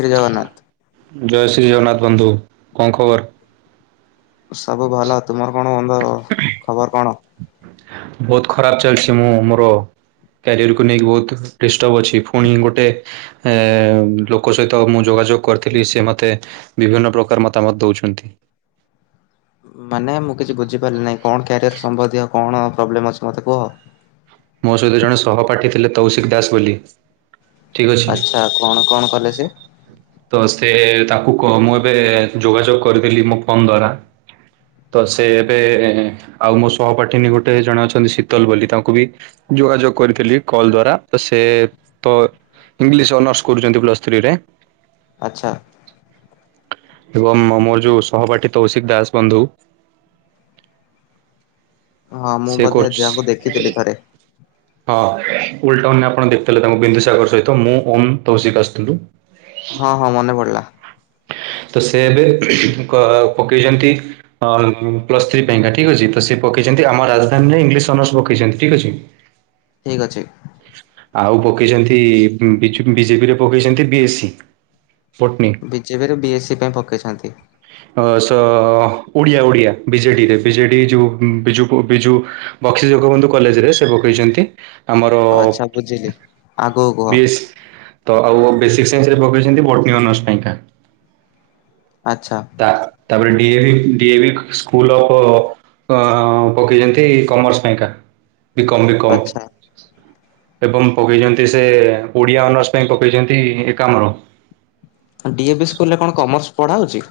ଶ୍ରୀ ଜଗନ୍ନାଥ। ଜୟ ଶ୍ରୀ ଜଗନ୍ନାଥ ବନ୍ଧୁ। କଣ ଖବର? ସବୁ ଭଲ ତୁମର କଣ ବନ୍ଧୁ ଖବର କଣ? ବହୁତ ଖରାପ ଚାଲିଚି ମୁଁ ମୋର କ୍ୟାରିଅରକୁ ନେଇକି ବହୁତ ଡିଷ୍ଟର୍ବ ଅଛି ପୁଣି ଗୋଟେ ଏ ଲୋକ ସହିତ ମୁଁ ଯୋଗାଯୋଗ କରିଥିଲି ସେ ମତେ ବିଭିନ୍ନ ପ୍ରକାର ମତାମତ ଦଉଚନ୍ତି। ମାନେ ମୁଁ କିଛି ବୁଝିପାରିଲି ନାହିଁ କଣ କ୍ୟାରିୟର୍ ସମ୍ବନ୍ଧୀୟ କଣ ପ୍ରୋବ୍ଲେମ୍ ଅଛି ମୋତେ କୁହ? ମୋ ସହିତ ଜଣେ ସହପାଠୀ ଥିଲେ ତୌଶିକ ଦାସ ବୋଲି। ଠିକ ଅଛି ଆଚ୍ଛା କଣ କଣ କଲେ ସେ? ତ ସେ ତାକୁ କ ମୁଁ ଏବେ ଯୋଗାଯୋଗ କରିଦେଲି ମୋ ଫୋନ ଦ୍ଵାରା। ତ ସେ ଏବେ ଆଉ ମୋ ସହପାଠିନୀ ଗୋଟେ ଜଣେ ଅଛନ୍ତି ଶୀତଲ ବୋଲି ତାଙ୍କୁ ବି ଯୋଗାଯୋଗ କରିଥିଲି କଲ୍ ଦ୍ଵାରା ତ ସେ ତ ଇଂଲିଶ୍ ଅନର୍ସ କରୁଛନ୍ତି ପ୍ଲସ୍ ଥ୍ରୀରେ। ଆଚ୍ଛା। ଏବଂ ମୋର ଯୋଉ ସହପାଠୀ ତୌଶିକ ଦାସ ବନ୍ଧୁ। ହଁ ମୁଁ ସେ ବୋଧେ କୋର୍ସ ଯାଙ୍କୁ ଦେଖିଥିଲି ଥରେ। ହଁ ଓଲ ଟାଉନରେ ଆପଣ ଦେଖୁଥିଲେ ତାଙ୍କୁ ବିନ୍ଦୁସାଗର ସହିତ ମୁଁ ଓମ୍ ତୌଶିକ ଆସିଥିଲୁ। ହଁ ହଁ ମନେ ପଡିଲା। ତ ସେ ଏବେ କ ପକେଇଛନ୍ତି। ହଁ ପ୍ଲସ୍ ଥ୍ରୀ ପାଇଁକା ଠିକ ଅଛି ତ ସେ ପକେଇଛନ୍ତି ଆମ ରାଜଧାନୀରେ ଇଂଲିଶ ଅନର୍ସ ପକେଇଛନ୍ତି ଠିକ ଅଛି। ଠିକ୍ ଅଛି। ଆଉ ପକେଇଛନ୍ତି ବିଜେପିରେ ପକେଇଛନ୍ତି ବି ଏସ୍ ସି। ବଟନୀ। ବିଜେପିରେ ବି ଏସ୍ ସି ପାଇଁ ପକେଇଛନ୍ତି। ଅ ସ ଓଡ଼ିଆ ଓଡିଆ ବିଜେଡିରେ ବିଜେଡି ଯୋଉ ବିଜୁ ବିଜୁ ବକ୍ସି ଜଗବନ୍ଧୁ କଲେଜରେ ସେ ପକେଇଛନ୍ତି ଆମ ଆଚ୍ଛା ବୁଝିଲି ଆ ବିଏସ୍ ତ ଆଉ ବେସିକ୍ ସାଇନ୍ସରେ ପକେଇଛନ୍ତି ବଟନି ଅନର୍ସ ପାଇଁକା। ଆଛା। ତା ତାପରେ ଡିଏଭି ଡିଏଭି ସ୍କୁଲ ଅଫ୍ ତ ପକେଇଛନ୍ତି କମର୍ସ ପାଇଁକା ବିକମ ବିକମ୍ ଆଚ୍ଛା। ଏବଂ ପକେଇଛନ୍ତି ସେ ଓଡିଆ ଅନର୍ସ ପାଇଁ ପକେଇଛନ୍ତି ଏକାମ୍ର। ଡିଏ ବି ସ୍କୁଲରେ କଣ କମର୍ସ ପଢ଼ା ହେଉଛି?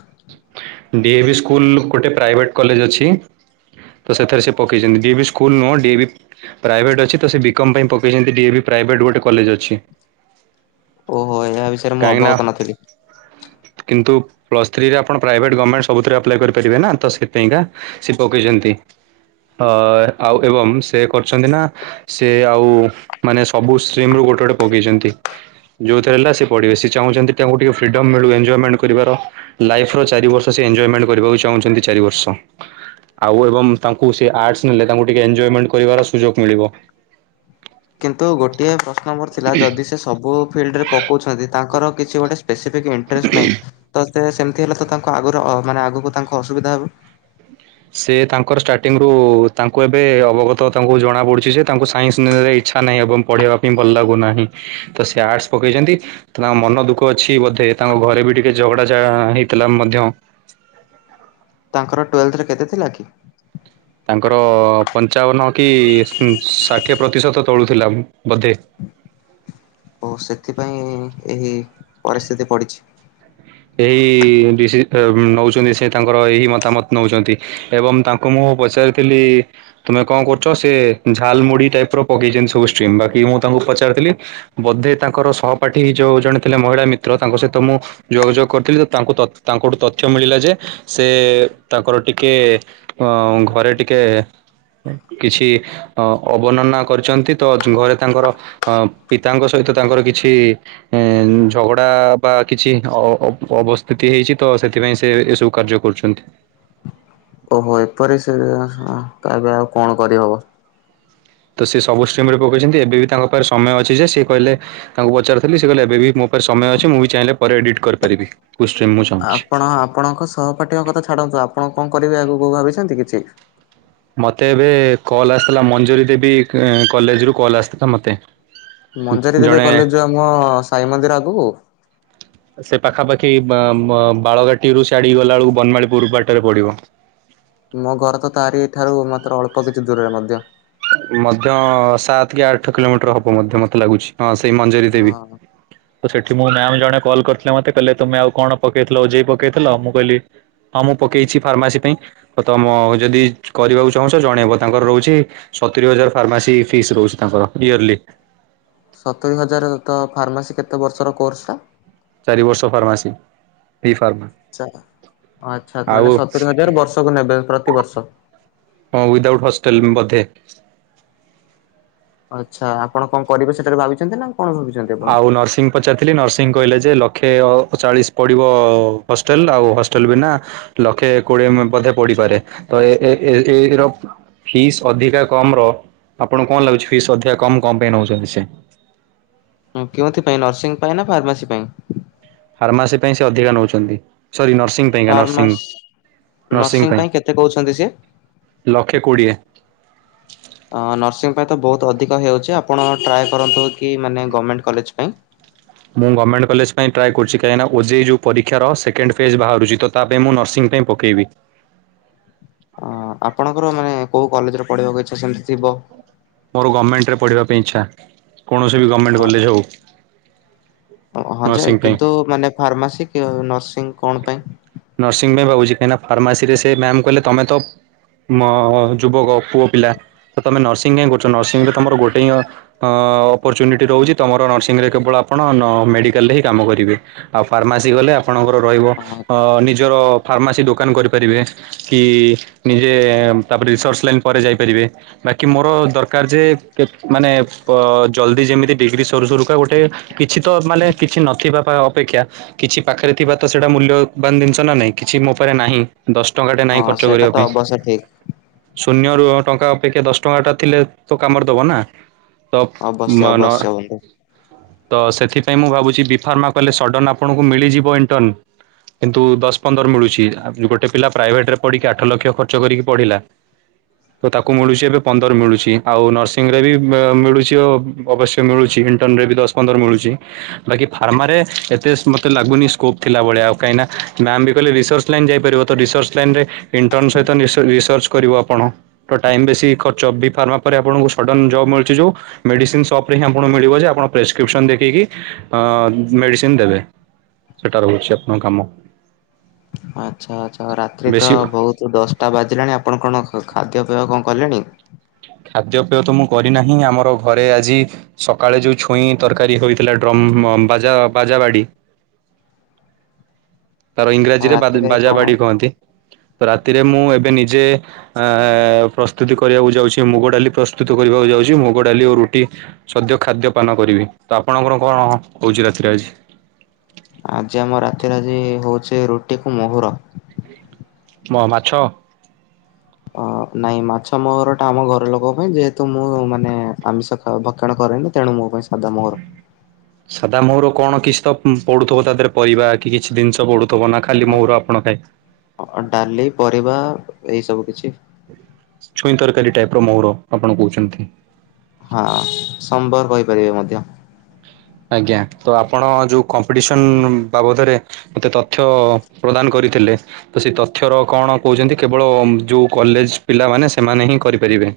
ଡିଏଭି ସ୍କୁଲ ଗୋଟେ ପ୍ରାଇଭେଟ କଲେଜ ଅଛି। ତ ସେଥିରେ ସେ ପକେଇଛନ୍ତି ଡି ଏ ବି ସ୍କୁଲ ନୁହଁ ଡିଏ ବି ପ୍ରାଇଭେଟ ଅଛି ତ ସେ ବିକମ ପାଇଁ ପକେଇଛନ୍ତି ଡି ଏ ବି ପ୍ରାଇଭେଟ ଗୋଟେ କଲେଜ ଅଛି। ଓହୋ ଏହା ବିଷୟରେ ମୁଁ କାହିଁକିନା ଅବଗତ ନଥିଲି। କିନ୍ତୁ ଫ୍ରୀରେ ଆପଣ ପ୍ରାଇଭେଟ୍ ଗମେଣ୍ଟ ସବୁଥିରେ ଆପ୍ଲାଏ କରିପାରିବେ ନା ତ ସେଥିପାଇଁକା ସ ସେ ପକେଇଛନ୍ତି। ଅ ଆଉ ଏବଂ ସେ କରିଛନ୍ତି ନା ସେ ଆଉ ମାନେ ସବୁ ଷ୍ଟ୍ରିମରୁ ଗୋଟେ ଗୋଟେ ପକେଇଛନ୍ତି। ଯେଉଥିରେ ହେଲା ସେ ପଢିବେ ସେ ଚାହୁଁ ତାଙ୍କୁ ଟିକେ ଫ୍ରିଡ଼ମ୍ ମିଳୁ ଏଞଜୟମେଣ୍ଟ କରିବାର। ଲାଇଫର ଚାରି ବର୍ଷ ସେ ଏଞ୍ଜଏମେଣ୍ଟ କରିବାକୁ ଚାହୁଁଛନ୍ତି ଚାରି ବର୍ଷ। ଆଉ ଏବଂ ତାଙ୍କୁ ସେ ଆର୍ଟସ ନେଲେ ତାଙ୍କୁ ଟିକେ ଏଞ୍ଜଏମେଣ୍ଟ କରିବାର ସୁଯୋଗ ମିଳିବ। କିନ୍ତୁ ଗୋଟିଏ ପ୍ରଶ୍ନ ମୋର ଥିଲା ଯଦି ସେ ସବୁ ଫିଲ୍ଡରେ ପଉଛନ୍ତି ତାଙ୍କର କିଛି ଗୋଟେ ସ୍ପେସିଫିକ ଇଣ୍ଟ୍ରେଷ୍ଟ ନାହିଁ। ତ ସେ ସେମିତି ହେଲେ ତ ତାଙ୍କୁ ଆଗରୁ ମାନେ ଆଗକୁ ତାଙ୍କୁ ଅସୁବିଧା ହବ। ସେ ତାଙ୍କର ଷ୍ଟାର୍ଟିଙ୍ଗରୁୁ ତାଙ୍କୁ ଏବେ ଅବଗତ ତାଙ୍କୁ ଜଣା ପଡୁଛି ଯେ ତାଙ୍କୁ ସାଇନ୍ସ ନେବେ ଇଚ୍ଛା ନାହିଁ ଏବଂ? ପଢ଼େଇବା ପାଇଁ ଭଲ ଲାଗୁନାହିଁ ତ ସେ ଆର୍ଟସ୍ ପକେଇଛନ୍ତି? ତା ମନ ଦୁଃଖ ଅଛି ବୋଧେ ତାଙ୍କ ଘରେ ବି ଟିକେ ଝଗଡା ହେଇଥିଲା ମଧ୍ୟ? ତାଙ୍କର ଟୁଏଲ୍ଥ ରେ କେତେ ଥିଲା କି? ତାଙ୍କର ପଂଚାବନା କି ଷାଠିଏ ପ୍ରତିଶତ ତଳୁଥିଲା ବୋଧେ? ଓ ହୋ, ସେଥିପାଇଁ ଏହି ପରିସ୍ଥିତି ପଡିଛି। ଏହି, ଡିସି ନଉଚନ୍ତି, ସେ ତାଙ୍କର ଏହି ମତାମତ ନଉଚନ୍ତି ଏବଂ ତା ତାକୁ ମୁଁ ପଚାରିଥିଲି? ତୁମେ କଣ କରୁଚ, ସେ ଝାଲ୍ ମୁୁଢି ଟାଇପ୍ ର ପକେଇଚନ୍ତି ସବୁ ଷ୍ଟିମ୍, ବାକି ମୁଁ ତାଙ୍କୁ ପଚାରିଥିଲି? ବୋଧେ ତାଙ୍କର ସହପାଠି ଯୋଉ ଜଣେ ଥିଲେ ମହିଳା ମିତ୍ର ତାଙ୍କ ସହିତ ମୁଁ ଯୋଗଯୋଗ କରିଥିଲି, ତ ତାଙ୍କୁ, ତ ତାଙ୍କୁଠୁ ତଥ୍ୟ ମିଳିଲା ଯେ, ସେ ତାଙ୍କର ଟିକେ ଅଁ, ଘରେ ଟିକେ କିଛି- ଅ ଅବର୍ଣ୍ନା କରିଚନ୍ତି ତ, ଘରେ ତାଙ୍କର ଅ ପିତାଙ୍କ ସହିତ ତାଙ୍କର କିଛି ଏଁ, ଝଗଡ଼ା ବା କିଛି ଅ ଅବସ୍ଥିତି ହେଇଚି ତ, ସେଥିପାଇଁ ସେ ଏସବୁ କାର୍ଯ୍ୟ କରୁଚନ୍ତି। ଓହୋ, ଏପରି ସେ, ହଁ ତା ଏବେ ଆଉ କଣ କରିହବ? ତ ସିଏ ସବୁ ଷ୍ଟିମ୍ ରେ ପକେଇଚନ୍ତି, ଏବେ ବି ତାଙ୍କ ପାଖରେ ସମୟ ଅଛି ଯେ, ସିଏ କହିଲେ ତାଙ୍କୁ ପଚାରିଥିଲି, ସେ କହିଲେ ଏବେ ବି ମୋ ପାଖ ସମୟ ଅଛି, ମୁଁ ବି ଚାହିଁଲେ ପରେ ଏଡିଟ୍ କରିପାରିବି। ଚାହୁଁଛି। ଆପଣ, ଆପଣଙ୍କ ସହପାଠୀଙ୍କ କଥା ଛାଡନ୍ତୁ, ଆପଣ କଣ କରିବେ ଆଗକୁ ଭାବିଚନ୍ତି କିଛି? ମତେ ଏବେ କଲ୍ ଆସିଥିଲା, ମଞ୍ଜୁରୀ ଦେବୀ କଲେଜ ରୁ କଲ୍ ଆସିଥିଲା ମୋତେ। ମଞ୍ଜାରୀ ଦେବୀ କଲେଜ, ଯୋଉ ଆମ ସାଇ ମନ୍ଦିର ଆଗକୁ? ସେ ପାଖାପାଖି ବା ବ ବାଳଘାଟିରୁୁ ସିଆଡିକି ଗଲା ବେଳକୁ, ବନମାଳୀପୁର ବାଟରେ ପଡିବ। ମୋ ଘର ତ ତାରିଠାରୁ ମାତ୍ର ଅଳ୍ପ କିଛି ଦୂରରେ ମଧ୍ୟ। ମଧ୍ୟ, ସାତ କି ଆଠ କିଲୋମିଟର ହବ ମଧ୍ୟ ମତେ ଲାଗୁଚି, ହଁ ସେଇ ମଞ୍ଜୁରୀ ଦେବି। ହଁ ତ ସେଠି ମୁଁ ମ୍ୟାମ୍ ଜଣେ କଲ୍ କରିଥିଲେ ମତେ କହିଲେ, ତମେ ଆଉ କଣ ପକେଇଥିଲ ଓଜେଇ ପକେଇଥିଲ? ମୁଁ କହିଲି ହଁ ମୁଁ ପକେଇଚି ଫାର୍ମାସି ପାଇଁ। ଆଉ ତମ ଯଦି କରିବାକୁ ଚାହୁଁଚ ଜଣେଇବ, ତାଙ୍କର ରହୁଚି ସତୁୁରି ହଜାର ଫାର୍ମାସି ଫିସ୍ ରହୁଚି ତାଙ୍କର, ଇୟରର୍ଲି। ସତୁରି ହଜାର ତ, ଫାର୍ମାସି କେତେ ବର୍ଷର କୋର୍ସଟା? ଚାରି ବର୍ଷ ଫାର୍ମାସୀ, ବି ଫାର୍ମା। ଆଛା, ଆଛା, ଆଉ ମାନେ ସତୁରି ହଜାର ବର୍ଷକୁ ନେବେ ପ୍ରତିିବର୍ଷ? ହଁ, ୱିଦଆଉଟ୍ ହଷ୍ଟେଲ ବଧେ। ଆଛା, ଆପଣ କଣ କରିବେ ସେତରେ ଭାବିଚନ୍ତି ନା, କଣ ଭାବିଚନ୍ତି? ଆଉ ନର୍ସିଂ ପଚାରିଥିଲି, ନର୍ସିଂ କହିଲେ ଯେ, ଲକ୍ଷେ ଅ ଚାଳିଶ ପଡ଼ିବ ହଷ୍ଟେଲ, ଆଉ ହଷ୍ଟେଲ ବିନା ଲକ୍ଷେ କୋଡିଏ ମ ବଧେ ପଡିପାରେ, ତ ଏ, ଏ, ଏ ଏଇ ର ଫିସ୍ ଅଧିକା କମ୍ ର, ଆପଣଙ୍କୁ କଣ ଲାଗୁଚି, ଫିସ୍ ଅଧିକା କମ୍ କଣ ପାଇଁ ନେଉଚନ୍ତି ସେ? ହଁ, କେଉଁଥି ପାଇଁ, ନର୍ସିଂ ପାଇଁ ନା ଫାର୍ମାସି ପାଇଁ? ଫାର୍ମାସି ପାଇଁ ସେ ଅଧିକା ନେଉଚନ୍ତି, ସରି ନର୍ସିଂ ପାଇଁକା ନର୍ସିଙ୍ଗ, ଫାର୍ମାସି ନର୍ସିଙ୍ଗ ନର୍ସିଂ ପାଇଁ, କେତେ କହୁଛନ୍ତି ସିଏ? ଲକ୍ଷ କୋଡିଏ। [unintelligible] ଅଁ, ନର୍ସିଂ ପାଇଁ ତ ବହୁତ ଅଧିକ ହେଇଯାଉଚି, ଆପଣ ଟ୍ରାଏ କରନ୍ତୁ କି ମାନେ, ଗମେଣ୍ଟ କଲେଜ ପାଇଁ। ମୁଁ ଗମେଣ୍ଟ କଲେଜ ପାଇଁ ଟ୍ରାଏ କରୁଚି କାହିଁନା ଓଯେଇ ଯେଉ ପରୀକ୍ଷା ର ସେକେଣ୍ଡ ଫେଜ୍ ବାହାରୁଚି ତ ତା ପାଇଁ ମୁଁ ନର୍ସିଂ ପାଇଁ ପକେଇବି। ଅ, ଆପଣଙ୍କର ମାନେ କୋଉ କଲେଜରେ ପଢ଼ିବାକୁ ଇଛା ସେମିତି ଥିବ? ମୋର ଗମେଣ୍ଟ ରେ ପଢ଼ିବା ପାଇଁ ଇଛା, କୌଣସି ବି ଗମେଣ୍ଟ କଲେଜ ହଉ। ହଁ, ହଁ ଯେ, ପାଇଁ କିନ୍ତୁ ମାନେ ଫାର୍ମାସି କି ନର୍ସିଂ କଣ ପାଇଁ? ନର୍ସିଂ ପାଇଁ ଭାବୁଚି, କାହିଁକିନା ଫାର୍ମାସିରେ ସେ ମ୍ୟାମ୍ କହିଲେ ତମେ ତ ମୋ ଯୁବକ, ପୁଅ ପିଲା, ତ ତମେ ନର୍ସିଂ କାହିଁ କରୁଚ? ନର୍ସିଂ ରେ ତମର ଗୋଟେ ହିଁ ଅଁ ଅପର୍ର୍ଚୁନିଟି ରହୁଚି, ତମର ନର୍ସିଂରେ କେବଳ ଆପଣ ମେଡିକାଲରେ ହିଁ କାମ କରିବେ। ଆଉ ଫାର୍ମାସି ଗଲେ ଆପଣଙ୍କର ରହିବ ନିଜର ଫାର୍ମାସି ଦୋକାନ କରିପାରିବେ। କି ନିଜେ ତାପରେ ରିସର୍ଚ ଲାଇନ ପରେ ଯାଇପାରିବେ। ବାକି ମୋର ଦରକାର ଯେ ମାନେ ପ ଜଲ୍ଦି ଯେମିତି ଡିଗ୍ରୀ ସରୁସରୁକା ଗୋଟେ କିଛି ତ ମାନେ କିଛି ନଥିବା ଅପେକ୍ଷା କିଛି ପାଖରେ ଥିବା ତ ସେଇଟା ମୂଲ୍ୟବାନ ଜିନିଷ ନ ନାହିଁ କିଛି ମୋ ଉପରେ ନାହିଁ। ଦଶ ଟଙ୍କାଟେ ହଁ ନାହିଁ ଖର୍ଚ୍ଚ ସେଇଟା ତ କରିବା ପାଇଁ। ଅବଶ୍ୟ ଠିକ। ଶୂନ୍ୟରୁ ଟଙ୍କା ଅପେକ୍ଷା ଦଶ ଟଙ୍କାଟା ଥିଲେ ତ କାମରେ ଦବ ନା। ତ ଅବଶ୍ୟ ମାନ ଅବଶ୍ୟ ବନ୍ଧୁ ତ ସେଥିପାଇଁ ମୁଁ ଭାବୁଛି ବି ଫାର୍ମା କଲେ ସଡ଼ନ ଆପଣଙ୍କୁ ମିଳିଯିବ ଇଣ୍ଟର୍ନ। କିନ୍ତୁ ଦଶ ପନ୍ଦର ମିଳୁଛି ଗୋଟେ ପିଲା ପ୍ରାଇଭେଟରେ ପଢିକି ଆଠ ଲକ୍ଷ ଖର୍ଚ୍ଚ କରିକି ପଢିଲା। ତ ତାକୁ ମିଳୁଛି ଏବେ ପନ୍ଦର ମିଳୁଛି ଆଉ ନର୍ସିଂରେ ବି ମିଳୁଛି ଓ ଅବଶ୍ୟ ମିଳୁଛି ଇଣ୍ଟର୍ନରେ ବି ଦଶ ପନ୍ଦର ମିଳୁଛି ବାକି ଫାର୍ମାରେ ଏତେ ମତେ ଲାଗୁନି ସ୍କୋପ ଥିଲା ଭଳିଆ ଆଉ କାହିଁ ନା ମ୍ୟାମ ବି କହିଲେ ରିସର୍ଚ ଲାଇନ୍ ଯାଇପାରିବ ତ ରିସର୍ଚ ଲାଇନରେ ଇଣ୍ଟର୍ନ ସହିତ ରିସ ରିସର୍ଚ୍ଚ କରିବ ଆପଣ। ତ ଟାଇମ ବେଶୀ ଖର୍ଚ୍ଚ ବି ଫାର୍ମା ପରେ ଆପଣଙ୍କୁ ସଡନ ଜବ ମିଳୁଛି ଯୋଉ ମେଡ଼ିସିନ ସପ୍ ରେ ହିଁ ଆପଣ ମିଳିବ ଯେ ଆପଣ ପ୍ରେସ୍କ୍ରିପସନ ଦେଖିକି ମେଡ଼ିସିନ ଦେବେ। ସେଟା ରହୁ ଅଛି ଆପଣ କାମ। ଆଚ୍ଛା ଆଛା ରାତି ତ ବେଶୀ ବହୁତ୍ ତୁ ଦଶଟା ବାଜିଲାଣି ଆପଣ କଣ ଖାଦ୍ୟପେୟ କଣ କଲେଣି? ଖାଦ୍ୟପେୟ ତ ମୁଁ କରିନାହିଁ ଆମର ଘରେ ଆଜି ସକାଳେ ଯୋଉ ଛୁଇଁ ତରକାରୀ ହୋଇଥିଲା ଡ୍ରମ ବାଜା ବାଜା ବାଡି। ତାର ଆଉ ଇଂରାଜୀରେ ବା ରାତିରେ ବାଜା କଣ ବାଡି କୁହନ୍ତି ତ ରାତିରେ ମୁଁ ଏବେ ନିଜେ ଆ ପ୍ରସ୍ତୁତି କରିବାକୁ ଯାଉଛି ମୁଗ ଡାଲି ପ୍ରସ୍ତୁତୁ କରିବାକୁ ଯାଉଛି ମୁଗ ଡାଲି ଓ ରୁଟି। ସଦ୍ୟ ଖାଦ୍ୟପାନ କରିବି ତ ଆପଣଙ୍କର କଣ ହଉଛି ରାତିରେ ଆଜି ଆଜି ଆମ ରାତିରେ ଆଜି ହଉଛି ରୁଟି କୁ ମହୁର। ମ ମାଛ। ଅ ନାଇଁ ମାଛ ମହରଟା ଆମ ଘର ଲୋକ ପାଇଁ ଯେହେତୁ ମୁଁ ମାନେ ଆମିଷ ତ ଭକ୍ଷଣ କରେନି ତେଣୁ ମୋ ପାଇଁ ସାଦା ମୋହର। ସାଧା ମହୁର କଣ କିଛି ତ ପଡୁଥିବ ତା ଦେହରେ ପରିବା କିଛି ଜିନିଷ ପଡୁ ତ ବନା ଖାଲି ମହୁର ଆପଣ ଖାଇ ଡାଲି ପରିବା ଏଇ ସବୁ କିଛି। ଛୁଇଁ ତରକାରୀ ଟାଇପର ମହୁର ଆପଣ କହୁଛନ୍ତି। ହଁ ସମ୍ବର କହିପାରିବେ ମଧ୍ୟ। ଆଜ୍ଞା ତ ଆପଣ ଯୋଉ କମ୍ପିଟିସନ ବାବଦରେ ମୋତେ ତଥ୍ୟ ପ୍ରଦାନ କରିଥିଲେ। ତ ସେ ତଥ୍ୟର କଣ କହୁଛନ୍ତି କେବଳ ଯୋଉ କଲେଜ ପିଲାମାନେ ସେମାନେ ହିଁ କରିପାରିବେ।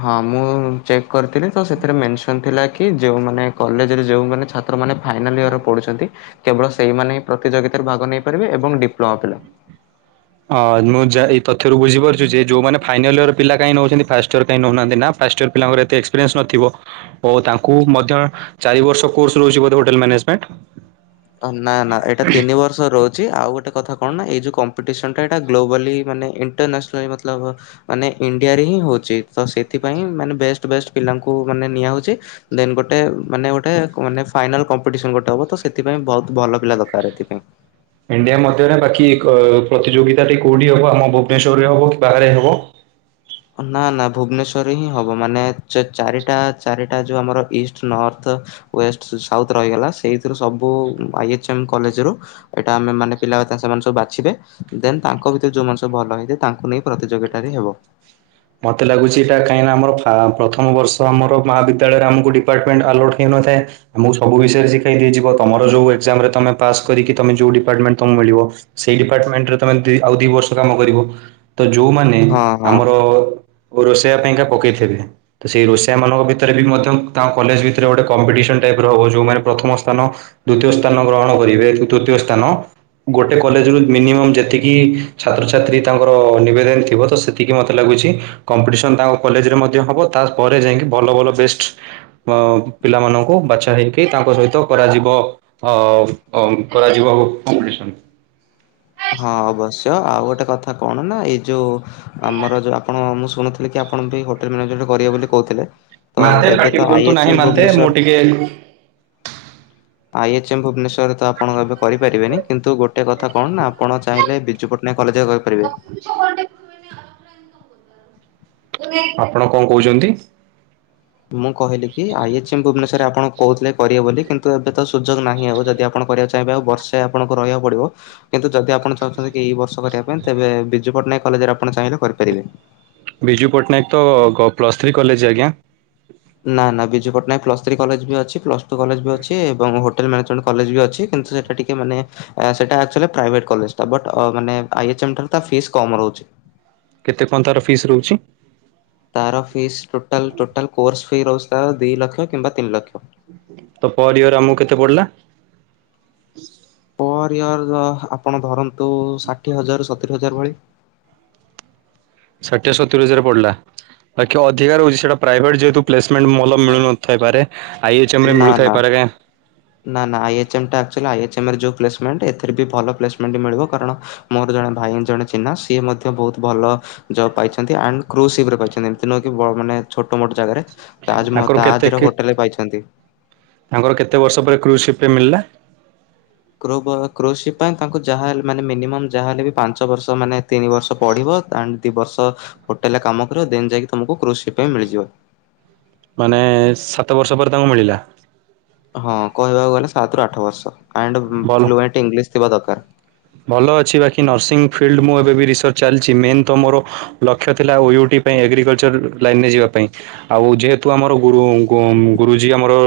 ହଁ ମୁଁ ଚେକ୍ କରିଥିଲି ତ ସେଥିରେ ମେନସନ୍ ଥିଲା କି ଯେଉମାନେ କଲେଜରେ ଯେଉଁମାନେ ଛାତ୍ର ମାନେ ଫାଇନାଲ୍ ଇୟର ପଢୁଛନ୍ତି କେବଳ ସେଇମାନେ ଏ ପ୍ରତିଯୋଗିତାରେ ଭାଗ ନେଇପାରିବେ ଏବଂ ଡିପ୍ଲୋମା ପିଲା। ହଁ ମୁଁ ଯା ଏ ତଥ୍ୟରୁ ବୁଝିପାରୁଛି ଯେ ଯୋଉମାନେ ଫାଇନାଲ ୟର ପିଲା କାହି ନଉଛନ୍ତି ଫାଷ୍ଟ ଇୟର କାଇଁ ନଉନାହାନ୍ତି ନା ଫାଷ୍ଟଇୟର ପିଲାଙ୍କର ଏତେ ଏକ୍ସପିରିଏନ୍ସ ନଥିବ। ଓ ତାଙ୍କୁ ମଧ୍ୟ ଚାରି ବର୍ଷ କୋର୍ସ ରହୁଛିବୋଧେ ହୋଟେଲ ମାନେଜମେଣ୍ଟ। ନା ନା ଏଟା ତିିନି ବର୍ଷ ଥର ରହୁଛି ଆଉ ଗୋଟେ କଥା କଣ ନା ଏଇ ଯେଉଁ କମ୍ପିଟିସନ୍ଟା ଏଇଟା ଗ୍ଲୋବାଲି ମାନେ ଇଣ୍ଟରନ୍ୟାସନାଲି ମତଲବ ମାନେ ଇଣ୍ଡିଆରେ ହିଁ ହଉଛି ତ ସେଥିପାଇଁ ମାନେ ବେଷ୍ଟ ବେଷ୍ଟ ପିଲାଙ୍କୁ ମାନେ ନିଆହଉଛି। ଦେନ ଗୋଟେ ମାନେ ଗୋଟେ ଫାଇନାଲ କମ୍ପିଟିସନ୍ ଗୋଟେ ହବ ତ ସେ ସେଥିପାଇଁ ବହୁତ ଭଲ ପିଲା ଦରକାର ଏଥିପାଇଁ। ଇଣ୍ଡିଆ ମଧ୍ୟରେ ବାକି ପ୍ରତିଯୋଗିତାଟି କୋଉଠି ହବ ଆମ ଭୁବନେଶ୍ଵରରେ ହବ ବାହାରେ ହବ? ନା ନା ଭୁବନେଶ୍ୱରରେ ହିଁ ହବ ମାନେ ଚାରିଟା ଚାରି ସେଇଟା ଯେଉଁ ଆମର ଇଷ୍ଟ ନର୍ଥ ୱଷ୍ଟ ଷ୍ଟଉଥ ରହିଗଲା ସେଇଥିରୁ ସବୁ ପାଇଯାଇଛନ୍ତି କଲେଜରୁ। ଏଇଟା ଆମେ ମାନେ ପିଲା ସେମାନେ ସବୁ ବାଛିବେ ଦେନ୍ ତାଙ୍କ ଭିତରେ ଯୋଉ ମଣିଷ ଭଲ ହେଇଥାଏ ତାଙ୍କୁ ନେଇ ପ୍ରତିଯୋଗତାାରେ ହେବ। ମୋତେ ଲାଗୁଛି ଏଇଟା କାହିଁକି ଆମର ପ୍ରଥମ ବର୍ଷ ଆମର ମହାବିଦ୍ୟାଳୟରେ ଆମକୁ ଡିପାର୍ଟମେଣ୍ଟ ଆଲୋଟ୍ ହେଇନଥାଏ ଆମକୁ ସବୁ ବିଷୟରେ ଶିଖାଇ ଦିଆଯିବ ତମର ଯୋଉ ଏକ୍ଜାମ ରେ ପାସ୍ କରିକି ତମେଯୋଉ ଡିପାର୍ଟମେଣ୍ଟ ତମକୁ ମିଳିବ। ସେଇ ଡିପାର୍ଟମେଣ୍ଟରେ ତମେ ଆଉ ଦି ବର୍ଷ କାମ କରିବ ତ ଯୋଉମାନେ ହଁ ହଁ ଆମର ଓ ରୋଷେଇବା ପାଇଁକା ପକେଇଥିବେ? ସେଇ ରୋଷେଇଆ ମାନଙ୍କ ଭିତରେ ବି ମଧ୍ୟ ତାଙ୍କ କଲେଜ ଭିତରେ ଗୋଟେ କମ୍ପିଟିସନ ଟାଇପ ର ହବ ଯୋଉମାନେ ପ୍ରଥମ ସ୍ଥାନ ଦ୍ଵିତୀୟ ସ୍ଥାନ ଗ୍ରହଣ କରିବେ ତୃତୀୟ ସ୍ଥାନ ଗୋଟେ କଲେଜରୁ ମିନିମମ୍ ଯେତିକି ଛାତ୍ରଛାତ୍ରୀ ତାଙ୍କର ନିବେଦନ ଥିବ ତ ସେତିକି ମୋତେ ଲାଗୁଛି କମ୍ପିଟିସନ ତାଙ୍କ କଲେଜରେ ମଧ୍ୟ ହବ ତା ପରେରେ ଯାଇକି ଭଲ ଭଲ ବେଷ୍ଟ ଅ ପିଲାମାନଙ୍କୁ ବାଛା ହେଇକି ତାଙ୍କ ସହିତ କରାଯିବ ଅ କରାଯିବ କପିଟିସନ। ହଁ ଅବଶ୍ୟ ଆଉ ଗୋଟେ କଥା କଣ ନା ଏଇ ଯୋଉ ଆମର ଯୋଉ ଆପଣ ମୁଁ ଶୁଣିଥିଲିକି ଆପଣ ବି ହୋଟେଲ ମାନେଜେଣ୍ଟିବେ ବୋଲି କହୁଥିଲେ। ତ ଏବେ ତ ଆଇ ଏଚ ଏ ଭୁବନେଶ୍ଵର ଏଇ। ଆଇ ଏଚ ଏମ୍ ଭୁବନେଶ୍ୱରରେ ତ ଆପଣ ଏବେ କରିପାରିବେନି କିନ୍ତୁ ଗୋଟେ କଥା କଣ ନା ଆପଣ ଚାହିଁଲେ ବିଜୁ ପଟ୍ଟନାୟକ କଲେଜ ଆପଣ କଣ କହୁଛନ୍ତି? ମୁଁ କହିଲି କି ଆଇ ଏଚମ୍ ଭୁବନେଶ୍ୱରରେ ଆପଣ କହୁଥିଲେ କରିବେ ବୋଲି କିନ୍ତୁ ଏବେ ତ ସୁଯୋଗ ନାହିଁ ଆଉ ଯଦି ଆପଣ କରିବାକୁ ଚା ତେବେ ଆଉ ବର୍ଷେ ଆପଣଙ୍କୁ ରହିବାକୁ ପଡ଼ିବ। କିନ୍ତୁ ଯଦି ଆପଣ ଚାହୁଁଛନ୍ତି ଏଇ ବର୍ଷ କରିବା ପାଇଁ ତେବେ ବିଜୁ ପଟ୍ଟନାୟକ କଲେଜରେ ଆପଣ ଚାହିଁଲେ କରିପାରିବେ। ବିଜୁ ପଟ୍ଟନାୟକ ତ ପ୍ଲସ୍ ଥ୍ରୀ କଲେଜ ଆଜ୍ଞା। ନା ନା Biju Patnaik plus three college ବି ଅଛି ପ୍ଲସ୍ ଟୁ କଲେଜ ବି ଅଛି ଏବଂ [unintelligible] କଲେଜ ବି ଅଛି କିନ୍ତୁ ସେଟା ଟିକେ ମାନେ ସେଟା ଆକ୍‌ଚ୍ବାଲି ପ୍ରାଇଭେଟ କଲେଜ୍ ବଟ ଅ ମାନେ ଆଇ ଏଚ୍ ନିଠାରୁ ତା ଫିସ୍ କମ ରହୁଛି। କେତେ ପନ୍ଦର ଫିସ୍ ରହୁଛି? ତାର ଫିସ୍‌ ଟୋଟାଲ କୋର୍ସ ଫି ରହୁଛି ତ ଦି ଲକ୍ଷ କିମ୍ବା ତିନି ଲକ୍ଷ। ତ ପରୟର ଆମକୁ କେତେ ପଡିଲା? ପର ଇୟର୍ ଆପଣ ଧରନ୍ତୁ ଷାଠିଏ ହଜାର ସତୁରି ହଜାର ଭଳି। ଷାଠିଏ ସତୁରି ହଜାର ପଡିଲା। ଆ ଅଧିକ ରଉଛି ସେଟା ପ୍ରାଇଭେଟ ଯେହେତୁ ପ୍ଲେସମେଣ୍ଟଲ ମିଳୁନଥାଇପାରେ। ଆଇ ଏଚ୍ ଏମ୍ରେ ନା ନା ମିଳୁଥାଏ ପାରେ। ନା ନା ଆଇ ଏଚ୍ପ୍ମେଣ୍ଟ ଆକ ଆକାଚ୍ବାଲି ଏଥିରେ ବି ଭଲ ପ୍ସମେଣ୍ଟ ମିଳିବ କାରଣ ମୋର ଜଣେ ଭାଇ ଜଣେ ଚିହ୍ନା ସିଏ ମଧ୍ୟ ବହୁତ ଭଲ ଜବ ପାଇଛନ୍ତି ଆ କ୍ରପ ସିଘ୍ର ପାଇଛନ୍ତି ଏମିତି ନୁଁ ମାନେ ଛୋଟ ମୋଟ ଜାଗାରେ ତାଜ ମହ ତାଙ୍କର କେତେ ତାଜ କି ହୋଟେଲରେ ପାଇଛନ୍ତି। ତାଙ୍କର କେତେ ବର୍ଷ ପରେ କ୍ରୁଜ୍ସିିପ୍ରେଳିଲା? କ୍ରୋସିପ ପାଇଁ ତାଙ୍କୁ ଯାହାହଲେ ମାନେ ମିନିମମ୍ ଯାହାହଲେ ବି ପାଞ୍ଚ ବର୍ଷ ମାନେ ତିନି ବର୍ଷ ପଢିବ। ଦି ବର୍ଷ ହୋଟେଲରେ କାମ କରିବ ଦିନ ଯାଇକି ତମକୁ କୃଷି ପାଇଁ ମିଳିଯିବ। ମାନେ ସାତ ବର୍ଷ ପରେ ତାଙ୍କୁ ମିଳିଲା। ହଁ କହିବାକୁ ଗଲେ ସାତ ରୁ ଆଠ ବର୍ଷ ଆଣ୍ଡ ଭଲ ଫ୍ଲି ଅନ୍ତ୍ ଇଂଲିଶ ଥିବା ଦରକାର। ଭଲ ଅଛି ବାକି ନର୍ସିଂ ଫିଲ୍ଡ ମୁଁ ଏବେ ବି ରିସର୍ଚ୍ଚ ଚାଲିଛି ମେନ୍ ତ ମୋର ଲକ୍ଷ୍ୟ ଥିଲା ଓୟୁଟି ପାଇଁ ଏଗ୍ରିକଲଚର ଲାଇନ୍ରେ ଯିବା ପାଇଁ। ଆଉ ଯେହେତୁ ଆମର ଗୁରୁ ଗୁଁ ଗୁରୁଜୀ ଆମର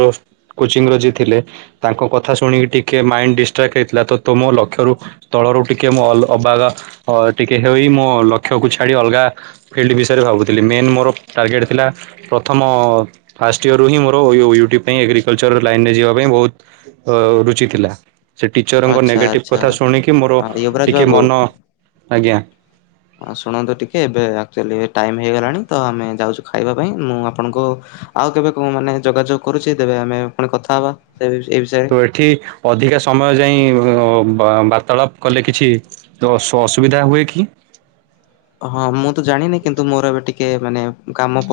କୋଚିଂ ର ଯି ଥିଲେ ତାଙ୍କ କଥା ଶୁଣିକି ଟିକେ ମାଇ ଡିଷ୍ଟ୍ରାକ୍ଟ ହେଇଥିଲା ତ ତମ ଲକ୍ଷରୁ ସ୍ଥଳରୁ ଟିକେ ମୁଁ ଅଲ ଅବାଗ ଅ ଟିକେ ହେ ମୋ ଲକ୍ଷ୍ୟକୁ ଛାଡି ଅଲଗା ଫିଲ୍ଡ ବିଷୟରେ ଭାବୁଥିଲି ମେନ୍ ମୋର ଟାର୍ଗେଟ୍ ଥିଲା ପ୍ରଥମ ଫାଷ୍ଟ ଇୟରୁ ହିଁ ମୋର ୟୁଟିୁ ପାଇଁ ଏଗ୍ରିକଲଚର ଲାଇନ୍ରେ ଯିବା ପାଇଁ ବହୁତ ଅ ରୁଚି ଥିଲା ସେ ଟିଚରଙ୍କ ଆଚ୍ଛା ନେଗେଟିଭ ଆଚ୍ଛା କଥା ଶୁଣିକି ମୋର ଆ ୟୁବରାଜ ଟିକେ ମନ ହ ଆଜ୍ଞା। ହଁ ଶୁଣନ୍ତୁ ଟିକେ ଏବେ ଆକ୍ଚୁଆଲି ଟାଇମ୍ ହେଇଗଲାଣି ତ ଆମେ ଯାଉଛୁ ଖାଇବା ପାଇଁ ମୁଁ ଆପଣଙ୍କୁ ଆଉ କେବେ କ ମାନେ ଯୋଗାଯୋଗ କରୁଛି ତବେ ଆମେ ପୁଣି କଥା ହବା ଏ ବିଷୟରେ। ତ ଏଠି ଅଧିକା ସମୟ ଯାଇ ବାର୍ତ୍ତାଳାପ କଲେ କିଛି ତ ଅ ସ ଅସୁବିଧା ହୁଏ କି। ହଁ ମୁଁ ତ ଜାଣିନି କିନ୍ତୁ ମୋର ଏବେ ଟିକେ ମାନେ କାମ ପ